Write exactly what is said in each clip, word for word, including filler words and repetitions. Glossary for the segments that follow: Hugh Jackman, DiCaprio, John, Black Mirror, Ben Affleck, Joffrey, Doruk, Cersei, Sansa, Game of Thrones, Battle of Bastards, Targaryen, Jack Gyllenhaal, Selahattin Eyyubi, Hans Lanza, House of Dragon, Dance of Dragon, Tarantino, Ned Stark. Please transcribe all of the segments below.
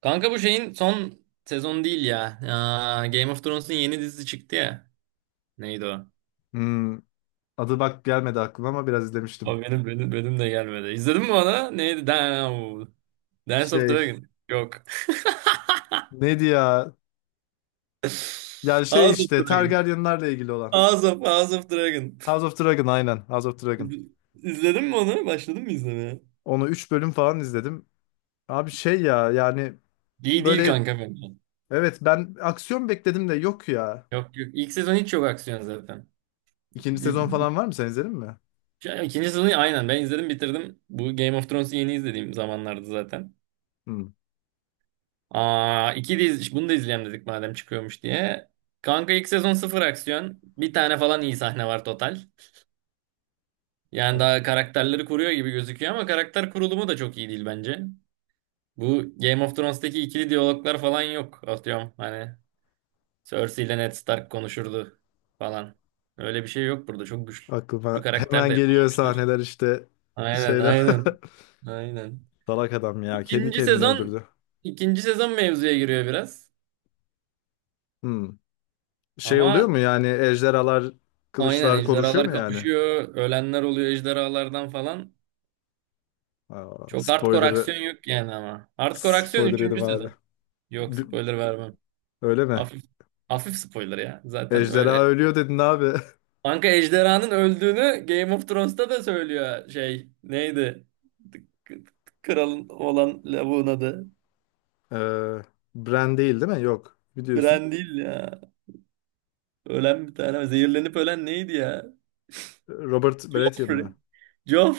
Kanka bu şeyin son sezon değil ya. Aa, Game of Thrones'un yeni dizisi çıktı ya. Neydi o? Hmm, adı bak gelmedi aklıma ama biraz izlemiştim. O benim benim benim de gelmedi. İzledin mi onu? Neydi? Damn. Dance of Şey Dragon. Yok. neydi ya? Yani şey House of işte Dragon. Targaryenlarla ilgili olan. House of, House of Dragon. House of Dragon, aynen House of Dragon. İz- İzledin mi onu? Başladın mı izlemeye? Onu üç bölüm falan izledim. Abi şey ya yani İyi değil böyle, kanka bence. evet ben aksiyon bekledim de yok ya. Yok yok. İlk sezon hiç yok aksiyon zaten. İkinci Di- sezon falan var mı, sen izledin mi? Ya, İkinci sezonu aynen ben izledim bitirdim. Bu Game of Thrones'u yeni izlediğim zamanlarda zaten. Hmm. Aa, iki de iz- bunu da izleyelim dedik madem çıkıyormuş diye. Kanka ilk sezon sıfır aksiyon. Bir tane falan iyi sahne var total. Yani Aynen. daha karakterleri kuruyor gibi gözüküyor ama karakter kurulumu da çok iyi değil bence. Bu Game of Thrones'taki ikili diyaloglar falan yok. Atıyorum hani Cersei ile Ned Stark konuşurdu falan. Öyle bir şey yok burada. Çok güçlü Aklıma karakter de hemen geliyor yapamamışlar. sahneler işte, Aynen, şeyler. aynen. Aynen. Salak adam ya, kendi İkinci kendini sezon öldürdü. ikinci sezon mevzuya giriyor biraz. Hmm. Şey oluyor Ama mu yani, ejderhalar aynen kılıçlar konuşuyor ejderhalar mu yani? kapışıyor. Ölenler oluyor ejderhalardan falan. Aa, Çok hardcore spoiler'ı aksiyon yok yani ama. Hardcore aksiyon spoiler üçüncü yedim abi. sezon. Yok, Bi- spoiler vermem. Öyle mi? Hafif hafif spoiler ya. Zaten öyle. Ejderha ölüyor dedin abi. Kanka ejderhanın öldüğünü Game of Thrones'ta da söylüyor şey. Neydi? K- Kralın olan lavuğun adı. Ee, Bran değil, değil mi? Yok. Biliyorsun. Bran değil ya. Ölen bir tane. Zehirlenip ölen neydi ya? Robert Baratheon Joffrey. mı?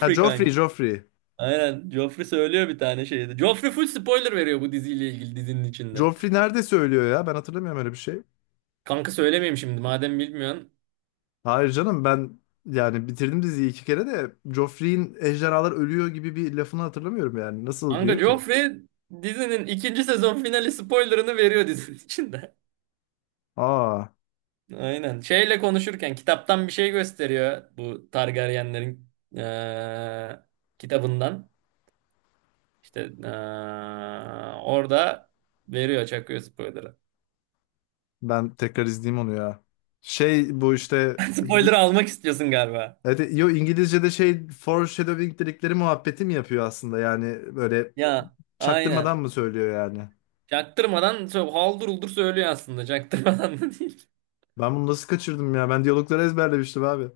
Ha, Joffrey, kanka. Joffrey. Aynen. Joffrey söylüyor bir tane şeyde. Joffrey full spoiler veriyor bu diziyle ilgili, dizinin içinde. Joffrey nerede söylüyor ya? Ben hatırlamıyorum öyle bir şey. Kanka söylemeyeyim şimdi madem bilmiyorsun. Hayır canım, ben yani bitirdim diziyi iki kere de Joffrey'in ejderhalar ölüyor gibi bir lafını hatırlamıyorum yani. Nasıl Kanka diyor ki? Joffrey dizinin ikinci sezon finali spoilerını veriyor dizinin içinde. Aa, Aynen. Şeyle konuşurken kitaptan bir şey gösteriyor, bu Targaryenlerin eee, kitabından. İşte eee, orada veriyor, çakıyor spoiler'ı. ben tekrar izleyeyim onu ya. Şey bu işte. İngi- Spoiler'ı almak istiyorsun galiba. Evet, yo İngilizce'de şey foreshadowing dedikleri muhabbeti mi yapıyor aslında, yani böyle Ya çaktırmadan aynen. mı söylüyor yani? Çaktırmadan sö- haldır uldur söylüyor aslında. Çaktırmadan da değil. Ben bunu nasıl kaçırdım ya? Ben diyalogları ezberlemiştim abi.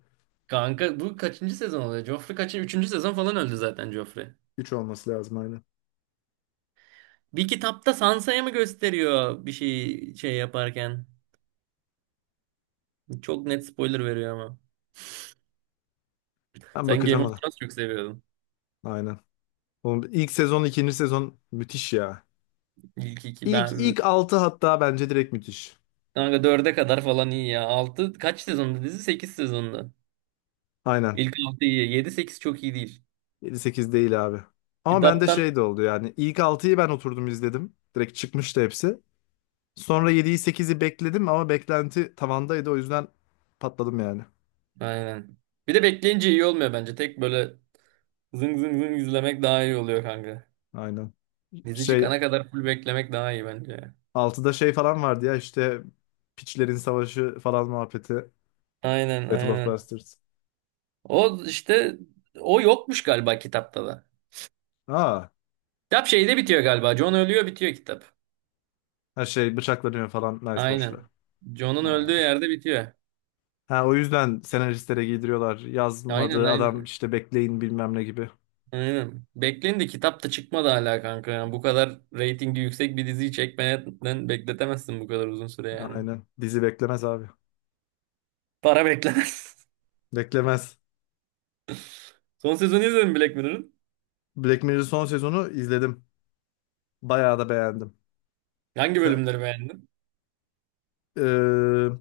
Kanka bu kaçıncı sezon oluyor? Joffrey kaçıncı? Üçüncü sezon falan öldü zaten Joffrey. Üç olması lazım, aynen. Bir kitapta Sansa'ya mı gösteriyor, bir şey şey yaparken? Çok net spoiler veriyor ama. Ben Sen Game bakacağım of ona. Thrones çok seviyordun. Aynen. Oğlum, ilk sezon, ikinci sezon müthiş ya. İlk iki İlk ben ilk altı hatta bence direkt müthiş. kanka dörde kadar falan iyi ya. Altı kaç sezonda dizi? Sekiz sezonda. Aynen. İlk altı iyi. Yedi sekiz çok iyi değil. Yedi sekiz değil abi. Ama bende Kitaptan şey de oldu yani. İlk altıyı ben oturdum izledim. Direkt çıkmıştı hepsi. Sonra yediyi sekizi bekledim ama beklenti tavandaydı, o yüzden patladım yani. aynen. Bir de bekleyince iyi olmuyor bence. Tek böyle zıng zıng zıng izlemek daha iyi oluyor kanka. Aynen. Dizi Şey çıkana kadar full beklemek daha iyi bence. altıda şey falan vardı ya işte, Piçlerin Savaşı falan muhabbeti. Aynen, Battle of aynen. Bastards. O işte, o yokmuş galiba kitapta da. Aa, Kitap şeyde bitiyor galiba. John ölüyor, bitiyor kitap. ha şey bıçaklanıyor falan Nice Forge'da. Aynen. John'un Ha. öldüğü yerde bitiyor. Ha, o yüzden senaristlere giydiriyorlar. Aynen, Yazmadığı adam aynen. işte, bekleyin bilmem ne gibi. Aynen. Bekleyin de kitap da çıkmadı hala kanka. Yani bu kadar reytingi yüksek bir diziyi çekmeden bekletemezsin bu kadar uzun süre yani. Aynen. Dizi beklemez abi. Para beklemez. Beklemez. Son sezonu izledin mi Black Mirror'ın? Black Mirror son sezonu izledim. Bayağı da beğendim. Hangi Sen, bölümleri beğendin? Ee,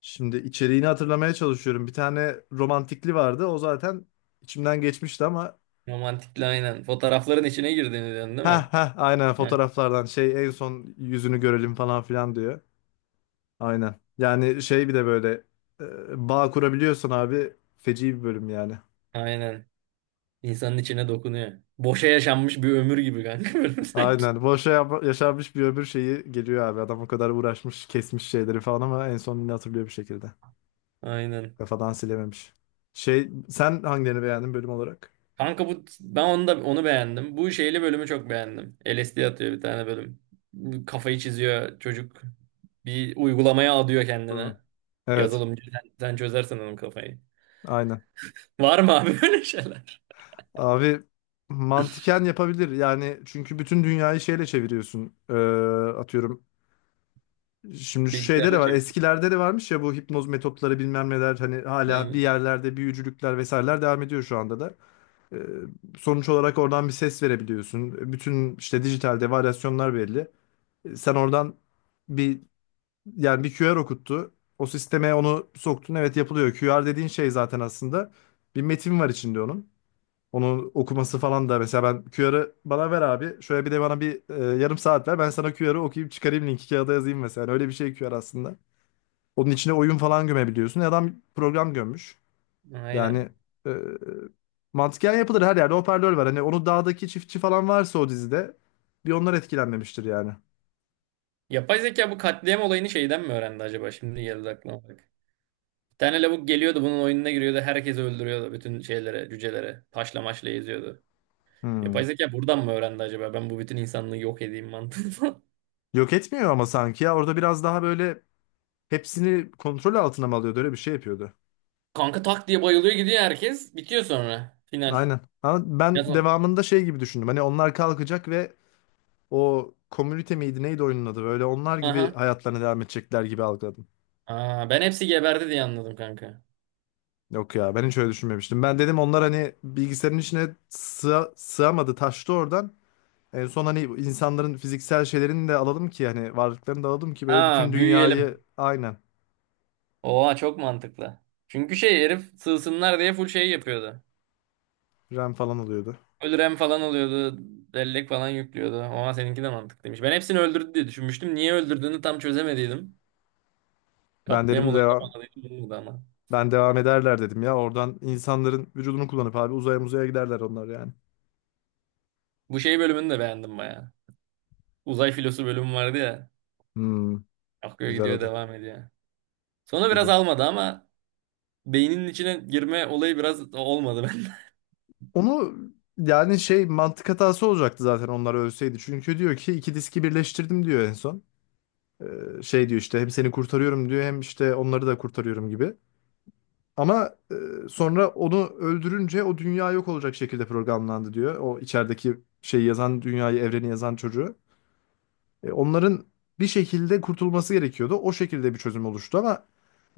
Şimdi içeriğini hatırlamaya çalışıyorum. Bir tane romantikli vardı. O zaten içimden geçmişti ama. Romantikli aynen. Fotoğrafların içine girdiğini diyorsun değil Ha mi? ha, aynen, Ha, fotoğraflardan şey en son yüzünü görelim falan filan diyor. Aynen. Yani şey bir de böyle e, bağ kurabiliyorsun abi. Feci bir bölüm yani. aynen. İnsanın içine dokunuyor. Boşa yaşanmış bir ömür gibi kanka bölüm sanki. Aynen. Boşa yap- yaşanmış bir ömür şeyi geliyor abi. Adam o kadar uğraşmış, kesmiş şeyleri falan ama en son yine hatırlıyor bir şekilde. Aynen. Kafadan silememiş. Şey, sen hangilerini beğendin bölüm olarak? Kanka bu ben, onu da onu beğendim. Bu şeyli bölümü çok beğendim. L S D atıyor bir tane bölüm. Kafayı çiziyor çocuk. Bir uygulamaya adıyor Hı. kendine. Evet. Yazılımcı sen, sen çözersen onun kafayı. Aynen. Var mı abi böyle şeyler? Abi mantıken yapabilir. Yani çünkü bütün dünyayı şeyle çeviriyorsun. Ee, atıyorum, şimdi şu şeyde de Bilgisayarla var. çeviriyor. Eskilerde de varmış ya bu hipnoz metotları bilmem neler, hani hala bir Aynen. yerlerde büyücülükler vesaireler devam ediyor şu anda da. Ee, Sonuç olarak oradan bir ses verebiliyorsun. Bütün işte dijitalde varyasyonlar belli. Ee, Sen oradan bir yani bir Q R okuttu. O sisteme onu soktun. Evet, yapılıyor. Q R dediğin şey zaten aslında bir metin var içinde onun. Onun okuması falan da mesela, ben Q R'ı bana ver abi. Şöyle bir de bana bir e, yarım saat ver. Ben sana Q R'ı okuyup çıkarayım, linki kağıda yazayım mesela. Yani öyle bir şey Q R aslında. Onun içine oyun falan gömebiliyorsun. Adam program gömmüş. Aynen. Yani e, mantıken yapılır, her yerde hoparlör var. Hani onu dağdaki çiftçi falan varsa o dizide bir onlar etkilenmemiştir yani. Yapay zeka bu katliam olayını şeyden mi öğrendi acaba? Şimdi geldi aklıma bak. Bir tane lavuk geliyordu, bunun oyununa giriyordu. Herkesi öldürüyordu, bütün şeylere, cücelere. Taşla maşla eziyordu. Hmm. Yapay zeka buradan mı öğrendi acaba? Ben bu bütün insanlığı yok edeyim mantığını. Yok etmiyor ama sanki ya, orada biraz daha böyle hepsini kontrol altına mı alıyordu, öyle bir şey yapıyordu. Kanka tak diye bayılıyor gidiyor herkes. Bitiyor sonra. Final. Aynen. Ama Ya ben son... devamında şey gibi düşündüm. Hani onlar kalkacak ve o komünite miydi neydi oyunun adı, böyle onlar gibi Aha. hayatlarına devam edecekler gibi algıladım. Aa, ben hepsi geberdi diye anladım kanka. Yok ya, ben hiç öyle düşünmemiştim. Ben dedim onlar hani bilgisayarın içine sığ- sığamadı, taştı oradan. En son hani insanların fiziksel şeylerini de alalım ki hani varlıklarını da alalım ki böyle bütün Ha, büyüyelim. dünyayı, aynen, Oha çok mantıklı. Çünkü şey, herif sığsınlar diye full şey yapıyordu. RAM falan alıyordu. Full RAM falan alıyordu. Bellek falan yüklüyordu. Oha, seninki de mantıklıymış. Ben hepsini öldürdü diye düşünmüştüm. Niye öldürdüğünü tam çözemediydim. Ben Katliam dedim olayına devam bağladığım bu oldu ama. Ben devam ederler dedim ya, oradan insanların vücudunu kullanıp abi uzaya muzaya giderler onlar yani. Bu şey bölümünü de beğendim baya. Uzay filosu bölümü vardı ya. Hmm, Akıyor güzel gidiyor, adı. devam ediyor. Sonra biraz Güzel. almadı ama, beyninin içine girme olayı biraz olmadı ben. Onu yani şey mantık hatası olacaktı zaten onlar ölseydi. Çünkü diyor ki iki diski birleştirdim diyor en son. Ee, şey diyor işte hem seni kurtarıyorum diyor hem işte onları da kurtarıyorum gibi. Ama e, sonra onu öldürünce o dünya yok olacak şekilde programlandı diyor. O içerideki şeyi yazan, dünyayı evreni yazan çocuğu. E, onların bir şekilde kurtulması gerekiyordu. O şekilde bir çözüm oluştu ama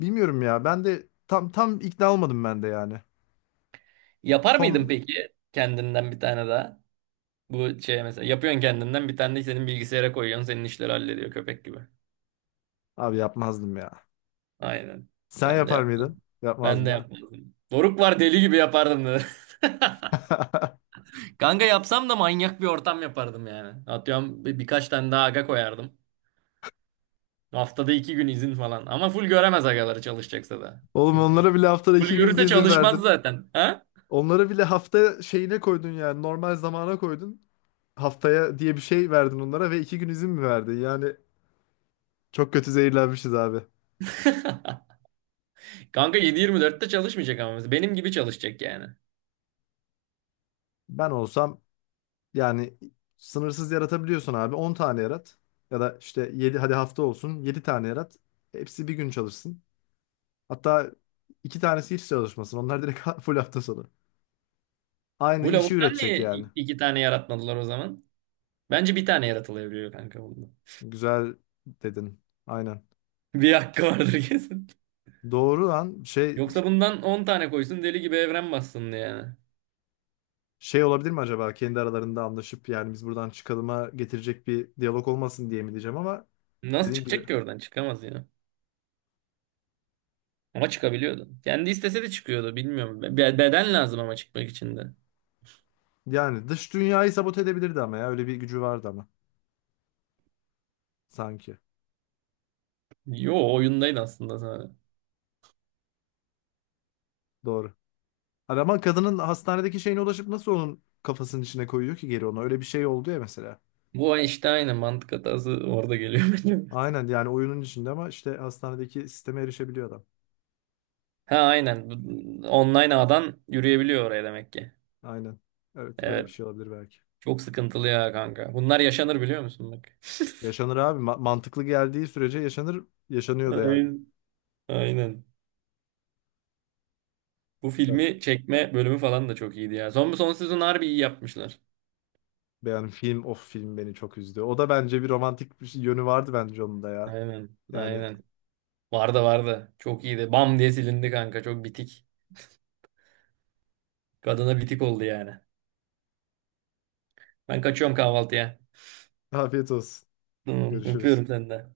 bilmiyorum ya, ben de tam tam ikna olmadım ben de yani. Yapar mıydın Son peki kendinden bir tane daha? Bu şey, mesela yapıyorsun kendinden bir tane de senin bilgisayara koyuyorsun, senin işleri hallediyor köpek gibi. Abi yapmazdım ya. Aynen. Sen Ben de yapar mıydın? yapmadım. Ben de Yapmazdın. yapmadım. Doruk var, deli gibi yapardım dedi. Kanka yapsam da manyak bir ortam yapardım yani. Atıyorum bir, birkaç tane daha aga koyardım. Haftada iki gün izin falan. Ama full göremez agaları, çalışacaksa da. Oğlum, Çünkü. onlara bile haftada Full iki gün bir görürse izin çalışmaz verdin. zaten. Ha? Onlara bile hafta şeyine koydun yani, normal zamana koydun. Haftaya diye bir şey verdin onlara ve iki gün izin mi verdin? Yani çok kötü zehirlenmişiz abi. Kanka yedi yirmi dörtte çalışmayacak ama, mesela. Benim gibi çalışacak yani. Ben olsam yani sınırsız yaratabiliyorsun abi, on tane yarat. Ya da işte yedi, hadi hafta olsun, yedi tane yarat. Hepsi bir gün çalışsın. Hatta iki tanesi hiç çalışmasın. Onlar direkt full hafta sonu. Aynı Bu işi lavuktan üretecek niye yani. i- iki tane yaratmadılar o zaman? Bence bir tane yaratılabiliyor kanka bunda. Güzel dedin. Aynen. Bir hakkı vardır kesin. Doğru lan şey. Yoksa bundan on tane koysun, deli gibi evren bassın yani. Şey olabilir mi acaba, kendi aralarında anlaşıp yani biz buradan çıkalıma getirecek bir diyalog olmasın diye mi diyeceğim ama Nasıl dediğin gibi çıkacak ki oradan? Çıkamaz ya. Ama çıkabiliyordu. Kendi istese de çıkıyordu. Bilmiyorum. Be- Beden lazım ama çıkmak için de. yani dış dünyayı sabote edebilirdi ama ya, öyle bir gücü vardı ama sanki. Yo, oyundaydı aslında sadece. Doğru. Hani ama kadının hastanedeki şeyine ulaşıp nasıl onun kafasının içine koyuyor ki geri onu, öyle bir şey oldu ya mesela. Bu işte aynen mantık hatası orada geliyor bence. Aynen yani oyunun içinde ama işte hastanedeki sisteme erişebiliyor adam. Ha aynen. Bu- Online ağdan yürüyebiliyor oraya demek ki. Aynen. Evet öyle bir Evet. şey olabilir belki. Çok sıkıntılı ya kanka. Bunlar yaşanır biliyor musun bak. Yaşanır abi, Ma- mantıklı geldiği sürece yaşanır, yaşanıyor da yani. Aynen. Aynen. Bu filmi çekme bölümü falan da çok iyiydi ya. Son, son sezon harbi iyi yapmışlar. Yani film of film beni çok üzdü. O da bence bir romantik bir şey- yönü vardı bence onun da ya. Aynen. Yani Aynen. Vardı, vardı. Çok iyiydi. Bam diye silindi kanka. Çok bitik. Kadına bitik oldu yani. Ben kaçıyorum kahvaltıya. afiyet olsun. Tamam. Görüşürüz. Öpüyorum senden.